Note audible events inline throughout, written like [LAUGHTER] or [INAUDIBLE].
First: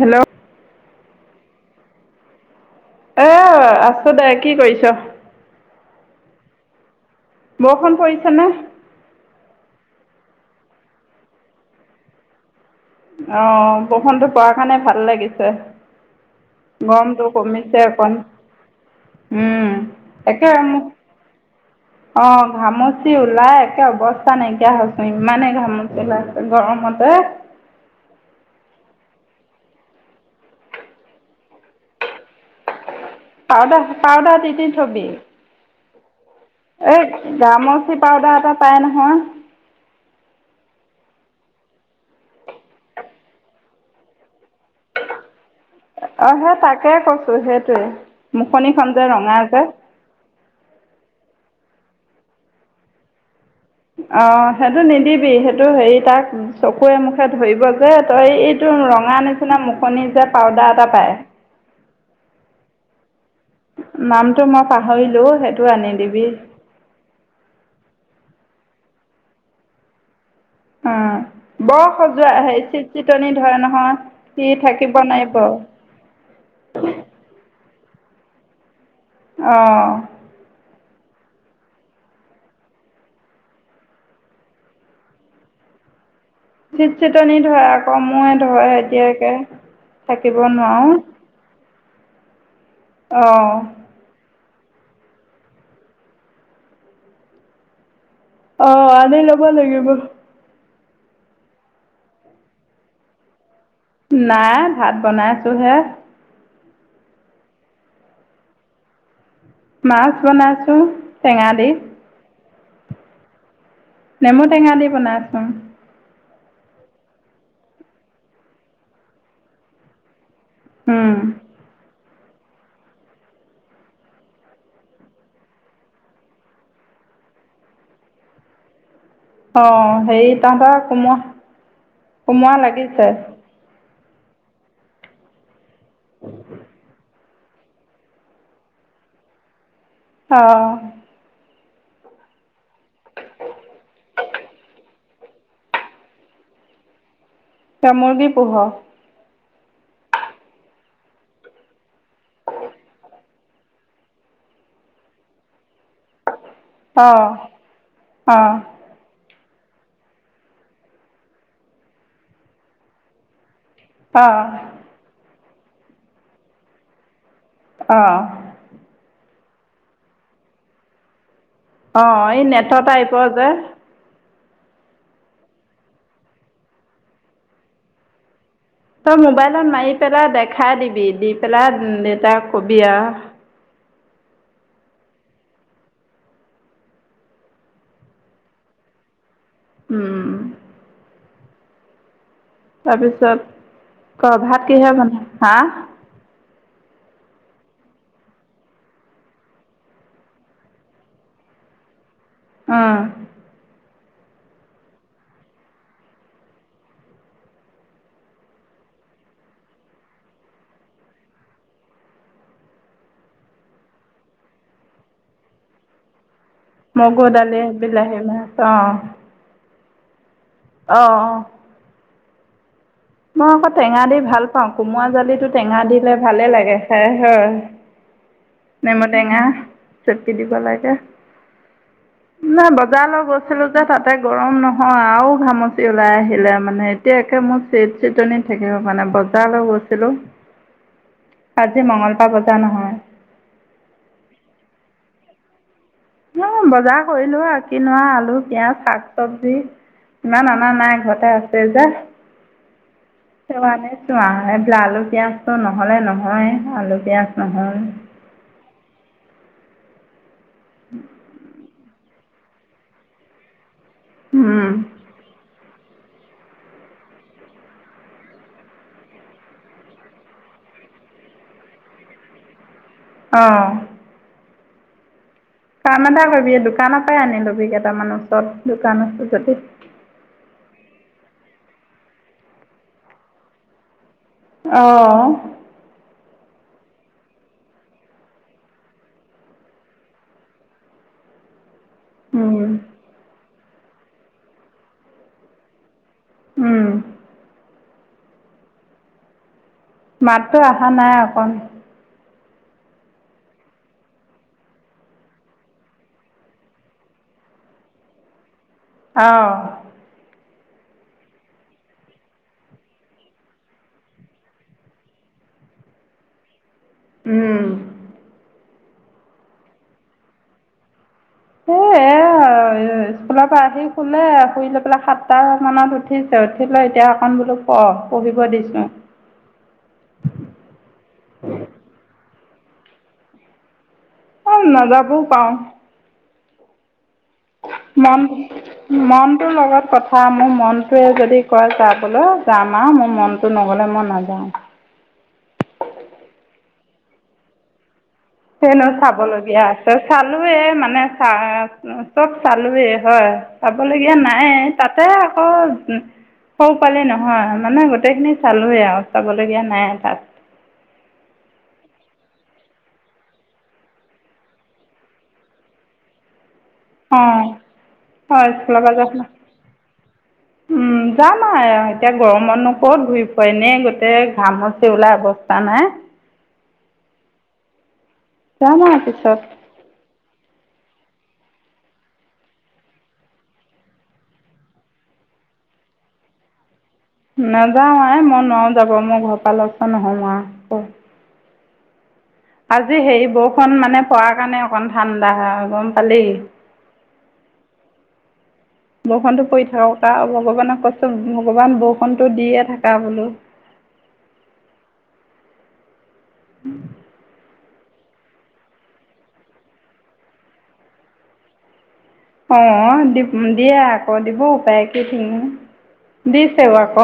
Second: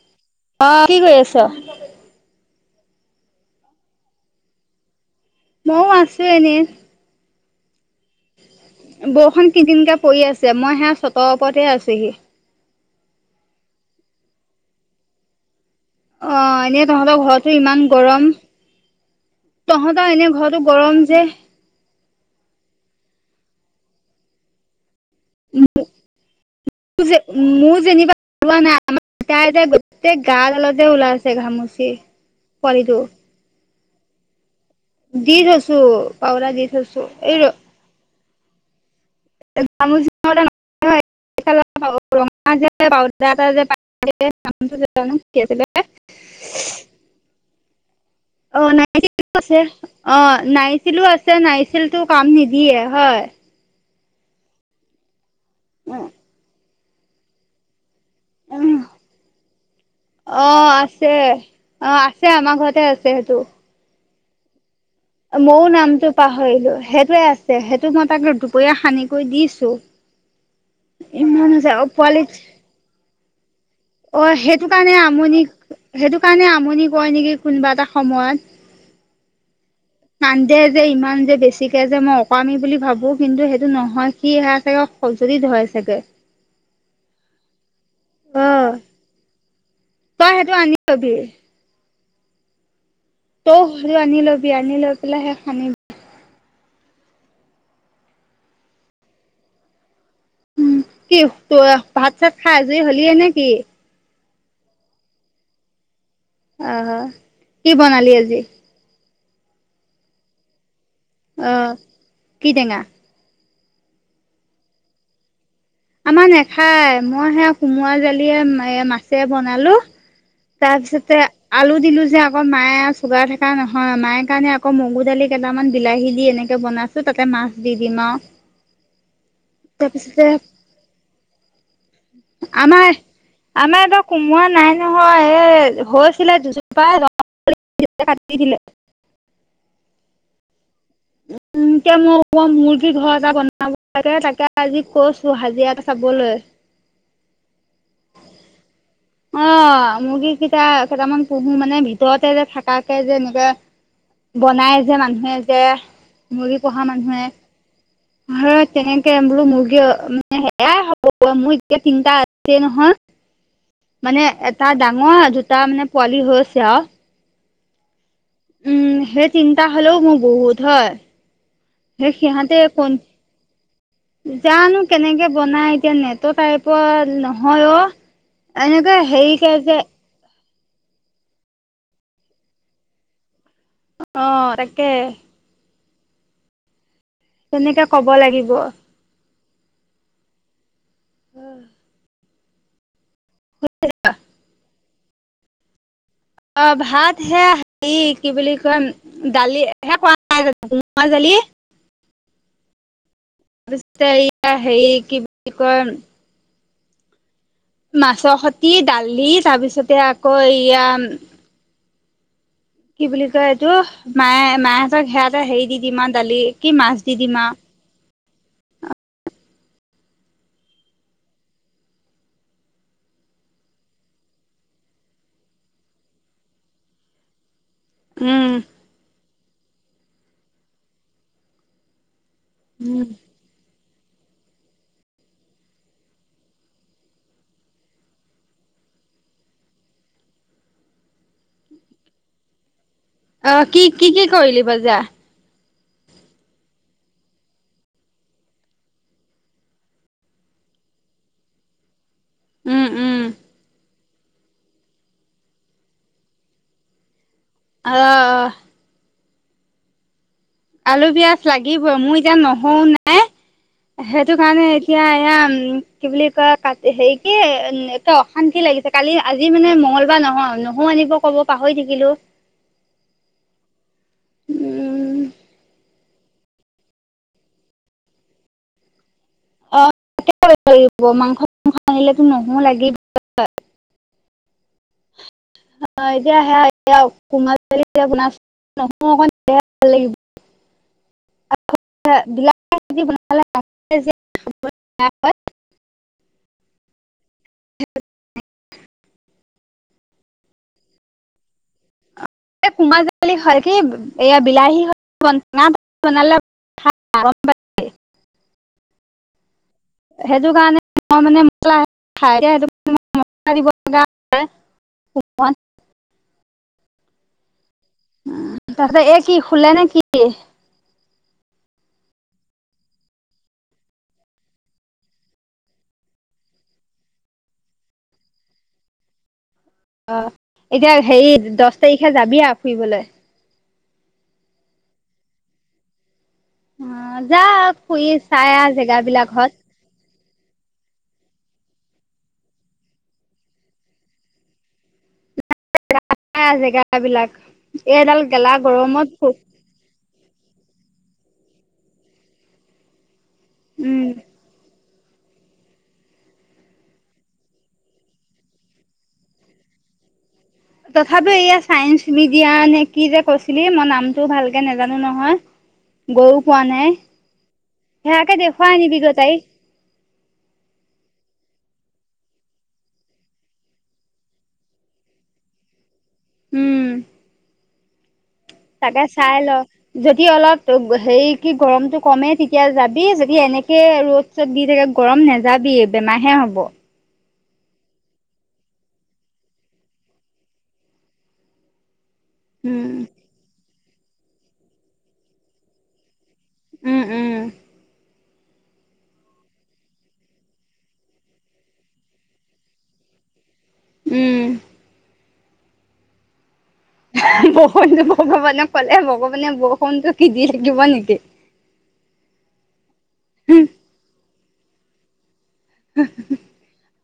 Hello. অ, কি কৰি আছ? এ আছ দে। কি কৰিছ? মও আছো এনেই। বৰষুণ পৰিছেনে? বৰষুণ কিন-কিনকে পৰি আছে, মই সেয়া চটৰ ওপৰতে আছোহি। অ, বৰষুণটো পৰা কাৰণে ভাল লাগিছে। অ এনেই তহঁতৰ গৰমটো ঘৰটো কমিছে ইমান অকণ গৰম। উম তহঁতৰ এনে একে ঘৰটো গৰম যে। অ ঘামচি ওলাই একে অৱস্থা নাইকিয়া হ'ল। ইমানে ঘামুচি ওলাইছে গৰমতে। [UNINTELLIGIBLE] গোটই গা ডালতে ওলাইছে ঘামুচি। পোৱালিটো। পাউদাৰ পাউদাৰ দি দি দি থৈছো, পাউদাৰ দি এ থৈছো এই ঘামচি পাউদাৰ এটা পাই নহয়। [UNINTELLIGIBLE] [UNINTELLIGIBLE] কি আছিলে? অ সেই তাকে কৈছো, সেইটোৱে অ মুখনিখন যে নাইচিলো ৰঙা আছে যে। অ নাইছিলো আছে, নাইছিলটো কাম নিদিয়ে হয়। অ সেইটো নিদিবি সেইটো হেৰি তাক চকুৰে মুখে ধৰিব। যে তই এইটো ৰঙা নিচিনা মুখনি যে পাউদাৰ এটা পায়। ছে আমাৰ ঘৰতে আছে সেইটো। নামটো মই পাহৰিলো। মও নামটো পাহৰিলো। সেইটোৱে আছে। সেইটো মই তাক দুপৰীয়া সানি কৰি দিছো। অ ইমান হৈছে বৰ অ পোৱালি খজুৱাই, হেৰী চিটচিটনি ধৰে নহয়। অ সি সেইটো থাকিব কাৰণে নোৱাৰিব আমনি, সেইটো কাৰণে আমনি কৰেয় নেকি কোনোবা এটা সময়ত। অ। কান্দে যে ইমান যে বেছিকে যে মই অকামি বুলি ভাবো কিন্তু সেইটো নহয় কি সে চাগে। সংছদি ধই চাগে। চিট চিতনি ধৰে আকৌ ময়ে অ ধৰে সেতিয়াকে। তই সেইটো আনি লবি। অঁ তোস সেটো আনি লবি আনি লৈ পেলাই সে সানিবি। অ আনি ল'ব লাগিব। উম কি ত ভাত চাত খাই আজুৰি হ'লি এ নে কি? নাই ভাত বনাইছোঁহে। অ কি বনালি আজি? মাছ বনাইছো। অ কি টেঙা? নেমু টেঙা দি বনাইচোন। আমাৰ নেখায় মই সে সোমৰা জালিয়ে এ মাছে বনালো। উম তাৰপিছতে আলু দিলো যে আকৌ মায়ে চুগাৰ থকা নহয় মায়ে কাৰণে আকৌ মগু দালি কেইটামান বিলাহী দি এনেকে বনাইছ- তাতে মাছ দি দিম আও। অ হেৰি তহঁতৰ কোমোহ আমাৰ আমাৰ এইটো কোমৰা নাই নহয়। এইহ হৈছিলে দুজোপা ৰঙা পৰিলে যে কাটি দিলে। অ। এতিয়া মই মুৰ্গীৰ ঘৰ এটা বনাব লাগে তাকে আজি কৈছো হাজিৰা এটা চাবলৈ। তই মুৰ্গী পোহ। অ মুৰ্গী কেইটা কেইটামান পোশু মানে ভিতৰতে যে থাকাকে যে এনেকুৱা বনাই যে মানুহে যে মুৰ্গী পোহা মানুহে অঁ ঘৰত। তেনেকে বোলো মুৰ্গী মানে সেয়াই হ'ব। মোৰ এতিয়া তিনটা আছে নহয়। মানে অঁ এটা ডাঙৰ দুটা মানে পোৱালি হৈছে আও। অ। উম সেই তিনটা হলেওঁ মোৰ বহুত হয়। অ সেই এই সিহঁতে নেটৰ কোন টাইপৰ যে। জানো কেনেকে বনাই। এতিয়া নেটৰ টাইপৰ নহয় অ। এনেকুৱা তই হেৰিকে মোবাইলত যে মাৰি পেলাই দেখাই দিবি, দি পেলাই দেউতাক কবি আ। অ তাকে। তেনেকে কব লাগিব। উম উম। অহ। তাৰপিছত ক ভাত কিহে বনাই? হা। অ ভাত হেয়া কি বুলি কম- দালি [UNINTELLIGIBLE] কোমোৰা জালি। অ। তে ইয়া হেৰি কি বুলি কয়ম? মাছৰ খতি দালি তাৰ পিছতে আকৌ এয়াম কি বুলি কয় এইটো। মায়ে মায়েহঁত সেয়াতে হেৰি দি দিম দালি। কি মাছ দি মগু, দিম আৰু দালি, বিলাহী মাছ অ। অ অ মই আকৌ টেঙা দি ভাল পাওঁ। কোমৰা জালিটো টেঙা দিলে ভালে লাগে খাই হয়। উম। নেমু টেঙা চেকি দিব লাগে। নাই বজাৰ লৈ গ'ল ছিলো যে তাতে গৰম নহয় আৰু ঘামচি ওলাই আহিলে মানে। এতিয়া একে - চিট চিটনি থাকিব পৰা নাই বজাৰলৈ গৈছিলোঁ। আজি মঙলবাৰ বজাৰ নহয়। অ কি কি কি কৰিলি বজাৰ? অ বজাৰ কৰিলোঁ আৰু কিনো আলু পিঁয়াজ শাক চবজি। ইমান অনা নাই ঘৰতে আছে যে। উম উম আনিছোঁ আ এইবিলাক আলু পিয়াজটো নহ'লে নহয় আলু পিয়াজ নহয়। অ অ আলু পিঁয়াজ লাগিবই মোৰ এতিয়া নহৰু নাই। সেইটো কাৰণে এতিয়া এয়া কি বুলি কয় কাট হেৰি কি একে অশান্তি লাগিছে কালি আজি মানে মঙলবাৰ নহয় নহৰু আনিব ক'ব। পাহৰি থাকিলোঁ। অ। উম। কাম এটা কৰিবি দোকানৰ পাই আনি লবি কেইটামান ওচৰত দোকান আছে যদি। অ ত লাগ মাংস আনিলেতো নহৰু লাগিবই। অ। অ এতিয়া সেয়া কোমোৰা চবজি অকন বনাইছোঁ নহৰু অকণ দিলে ভাল লাগিব। [INAUDIBLE] উম [UNINTELLIGIBLE] উম মাতটো আহা নাই অকণ। কোমোৰা জালি ভালকে এয়া বিলাহী হয় বনালে [UNINTELLIGIBLE] অ। সেইটো কাৰণে মই মানে মছলা লগা উম উ তহঁত এই কি শুলে নেকি? এ এ স্কুলপা আহি শুলে শুই লৈ পেলাই সাতটা মানত উঠিছে উঠিলৈ এতিয়া অকণ বোলোঁ ক পঢ়িব দিছোঁ। অ এতিয়া হেৰি দহ তাৰিখে যাবি আৰু ফুৰিবলে। অ নাযাবওঁ পাৰোঁ। অ যা ফুৰি মানটো চাই আহ জেগাবিলাক মানটো হত লগত প চা মোৰ মনটোৱে যদি কয় যাবলৈ যাম আৰু মোৰ মনটো নগ'লে মই নাযাওঁ। চাই আহ জেগাবিলাক এইডাল গেলা গৰমত খু চালোৱেই মানে চ চব চালোঁৱেই হয় উম চাবলগীয়া নাই। তাতে আকৌ সৌ পালে নহয় মানে গোটেইখিনি চালোঁৱেই আৰু চাবলগীয়া নাই তাত। তথাপি এয়া চাইন্স মিডিয়া নে কি যে কৈছিলি মই নামটো ভালকে নাজানোঁ নহয়। গয়ো পোৱা নাই। অ সেয়াকে হয় দেখুৱাই স্কুলৰ পা আনিবি গৈ গৈছিলোঁ তাইক উম। যাম আও এতিয়া গৰমতো ক'ত ঘূৰি ফুৰে এনে গোটেই ঘামচি ওলায় অৱস্থা নাই। উম যাম আৰু তাকে চাই পিছত লওঁ যদি অলপ হেৰি কি গৰমটো কমে তেতিয়া যাবি যদি এনেকেই ৰ'দ চত দি থাকে গৰম নেযাবি বেমাৰ হে হ'ব। নাযাওঁ আই মই নোৱাৰোঁ যাব মই ঘৰৰ পৰা লৰ চৰ নহ'ও আও উম আজি হেৰি বৰষুণ মানে পৰাৰ কাৰণে অকণ ঠাণ্ডা গম পালি উম উম [INAUDIBLE] বৰষুণটো পৰি থাকক আও ভগৱানক কৈছো ভগৱান বৰষুণটো দিয়ে থাকা বোলো উম [INAUDIBLE] বৰষুণটো ভগৱানে ক'লে ভগৱানে বৰষুণটো কি দি থাকিব নেকি অ দিব দিয়ে আকৌ দিবও পাৰে কি থিক, দিছে ৱক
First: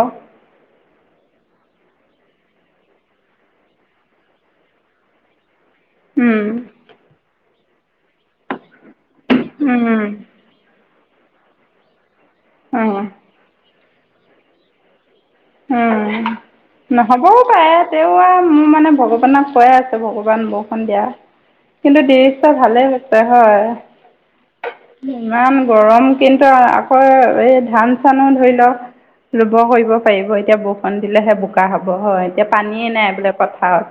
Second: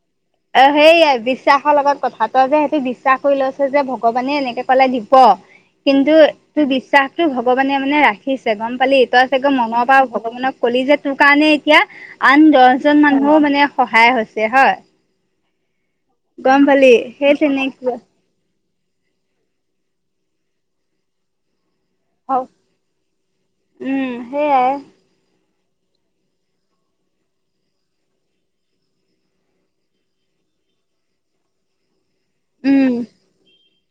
অ সেইয়া বিশ্বাসৰ লগত কথা তই যে সেইটি বিশ্বাস কৰি লৈছে যে ভগৱানে এনেকে কলে দিব কিন্তু উম তোৰ বিশ্বাসটো ভগৱানে মানে ৰাখিছে গম পালি তই চাগে মনৰ পা উম ভগৱানক কলি যে তোৰ কাৰণে এতিয়া আন দহ উম জন মানুহও মানে সহায় হৈছে হয়। উম গম পালি সেই নহ'বও পাৰে তেনেকুৱা তেওঁ আও মোৰ মানে ভগৱানক কৈয়ে আছো ভগৱান বৰষুণ দিয়া। কিন্তু দিছে ভালেই হৈছে হয়। উম সেইয়াই ইমান গৰম কিন্তু আকৌ এই ধান চানো ধৰি লওক ৰুব কৰিব পাৰিব এতিয়া বৰষুণ দিলেহে বোকা হব হয়। এতিয়া পানীয়ে উম নাই বোলে পথাৰত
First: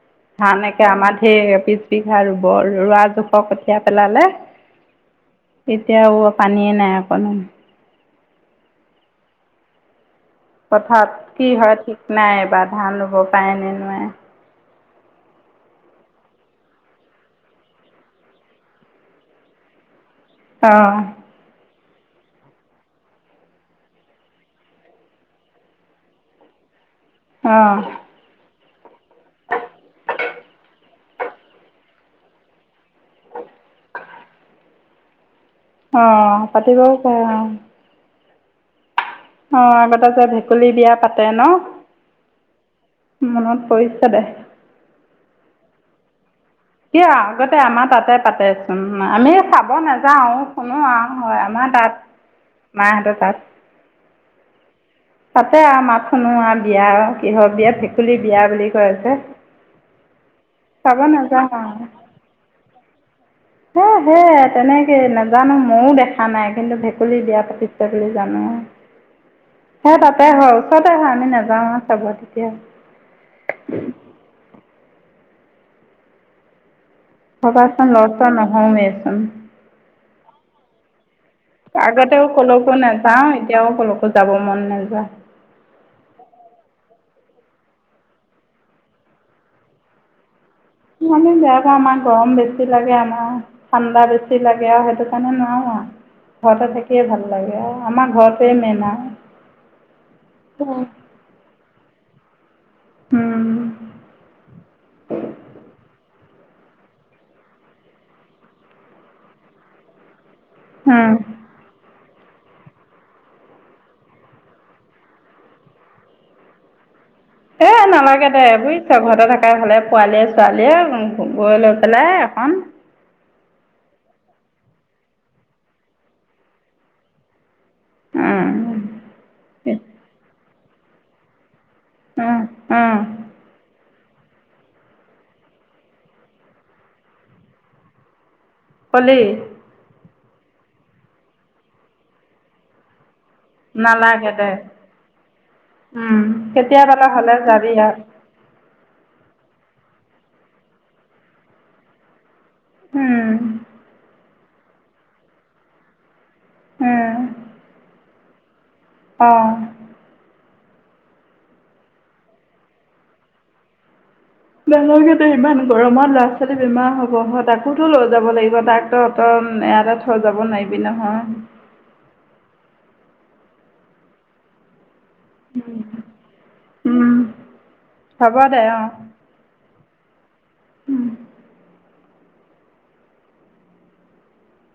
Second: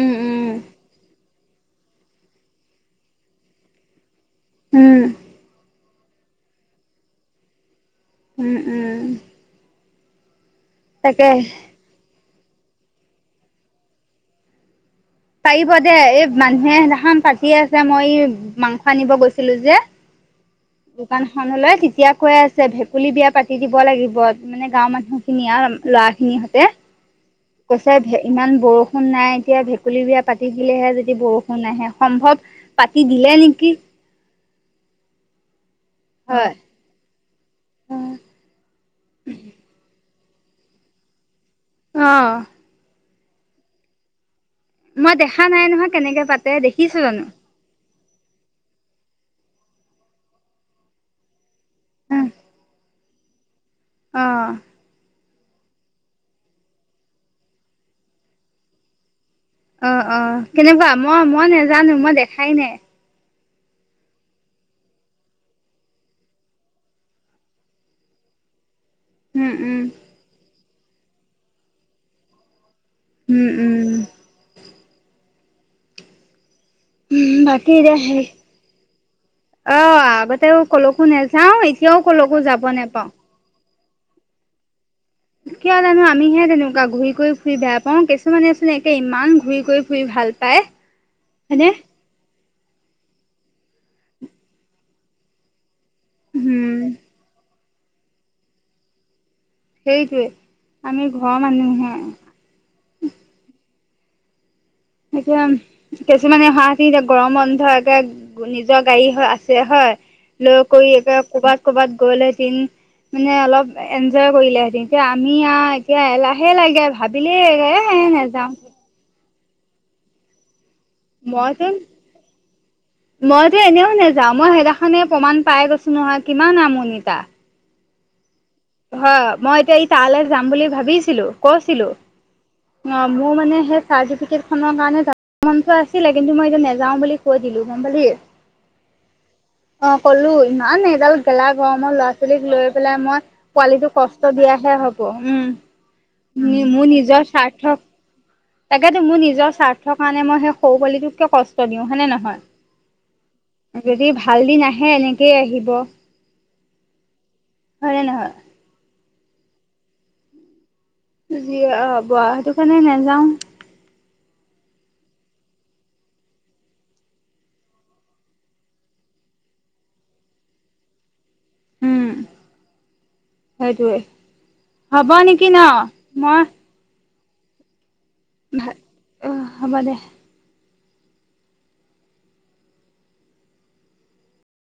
উম উম ধান একে আমাৰ সেই পিছবিঘা ৰুব ৰোৱা দখৰ কঠীয়া পেলালে উম তেতিয়াও পানীয়েই নাই অকণো উম উম পথাৰত তাকে কি হয় ঠিক নাই এবাৰ ধান ৰুব পাৰে নে নোৱাই। পাৰিব দে এই মানুহে পাতি আছে মই মাংস আনিব গৈছিলো যে অঁ দোকান খনলৈ তেতিয়া কৈ আছে ভেকুলী বিয়া পাতি দিব লাগিব। মানে গাঁওৰ মানুহ খিনি আৰু ল'ৰা খিনি সতে অঁ কৈছে ইমান বৰষুণ নাই এতিয়া ভে কুলী বিয়া পাতি দিলেহে যদি বৰষুণ আহে সম্ভৱ পাতি দিলে নেকি। অ পাতিবও পাৰে অ হয় অ আগতে যে ভেকুলী বিয়া পাতে ন? অ মনত পৰিছে দে। মই দেখা নাই নহয় কেনেকে পা কিয় আগতে আমাৰ তাতে পাতেচোন আমি চাব নাযাও শুনো আও হয় আমাৰ তাত মাহতৰ তাত অ তাতে আৰু মাত শুনো আৰু বিয়া আৰু কিহৰ বিয়া ভেকুলীৰ বিয়া বুলি কৈ আছে। অ অ কেনেকুৱা মই মই নাযাওঁ নেজানো মই দেখাই নাই। হেই হে তেনেকে নাজানো ময়ো দেখা নাই কিন্তু ভেকুলী বিয়া পাতিছে বুলি জানো। উম উম সে তাতে হয় ওচৰতে হয় আমি নাযাওঁ আও চাব তেতিয়া। উম উম বাকী ভবাচোন এতিয়া হেৰি লৰচৰ নহৱে চোন অ আগতেও কলকো নাযাও এতিয়াও কলকো যাব নেপাও। নেযাও এতিয়াও কলো কতো জাব মন নেযায়? কিয় জানো আমিহে তেনেকুৱা ঘূৰি কৰি ফুৰি বেয়া পাওঁ কিছুমানেচোন একে ইমান ঘূৰি কৰি ফুৰি ভাল- পায় মানে হয়নে জেগা মান- গৰম বেছি লাগে আমাৰ ঠাণ্ডা বেছি লাগে আৰু সেইটো কাৰণে নোৱাৰো আও ঘৰতে উম থাকিয়ে ভাল লাগে আমাৰ ঘৰতোৱে মেইন আও সেইটোয়ে আমি ঘৰৰ মানুহ হে উম এতিয়া- কিছুমানে হা দি দিয়ে, গৰম বন্ধ একে নিজৰ গাড়ী আছে হয়। লৈ কৰি একে উম। কবাত কবাত গ'ল হেতিন- মানে অলপ এনজয় কৰিলেহেতেন, এতিয়া আমি আ এতিয়া এলাহে লাগে। ভাবিলে- এ নালাগে দে বুজিছ ঘৰতে থাকাই ভালে পোৱালীয়ে ছোৱালীয়ে। গৈ মইচোন লৈ পেলাই এখন। মইতো এনেও নেযাও, মই সেইদিনাখনে প্ৰমাণ পাই গৈছো নহয় কিমান আমনি তা। উম হয় মই এতিয়া ই তালৈ যাম বুলি ভাবিছিলো কৈছিলো। উম উম অ মোৰ মানে সেই চাৰ্টিফিকেটখনৰ কাৰণে- মনটো আছিলে, কিন্তু মই এতিয়া নাযাও বুলি কৈ দিলো গম পালি। কলি অ ক'লো, ইমান এডাল গেলা গৰমৰ ল'ৰা ছোৱালীক লৈ পেলাই মই- পোৱালিটো নালাগে কষ্ট দে দিয়াহে হ'ব উম মোৰ কেতিয়াবালে নিজৰ হ'লে যাবি স্বাৰ্থক- আৰু তাকেতো মোৰ নিজৰ স্বাৰ্থৰ কাৰণে মই সেই সৰু পোৱালিটোক কিয় কষ্ট দিওঁ হয় নে উম নহয়। যদি ভাল দিন আহে এনেকেই আহিব। উম হয় নে নহয়? অঁ যি হয় হব আও সেইটো কাৰণে নেযাওঁ। গ'লে যদি ইমান গৰমত ল'ৰা ছোৱালী বেমাৰ হ'ব হয় তাকোতো লৈ যাব, লাগিব তাক- ত ত তম এয়াতে থৈ যাব নোৱাৰিবি নহয়। উম সেইটোৱে হ'ব নেকি ন মই- উম হ'ব দে অঁ। অ হ'ব দে। উম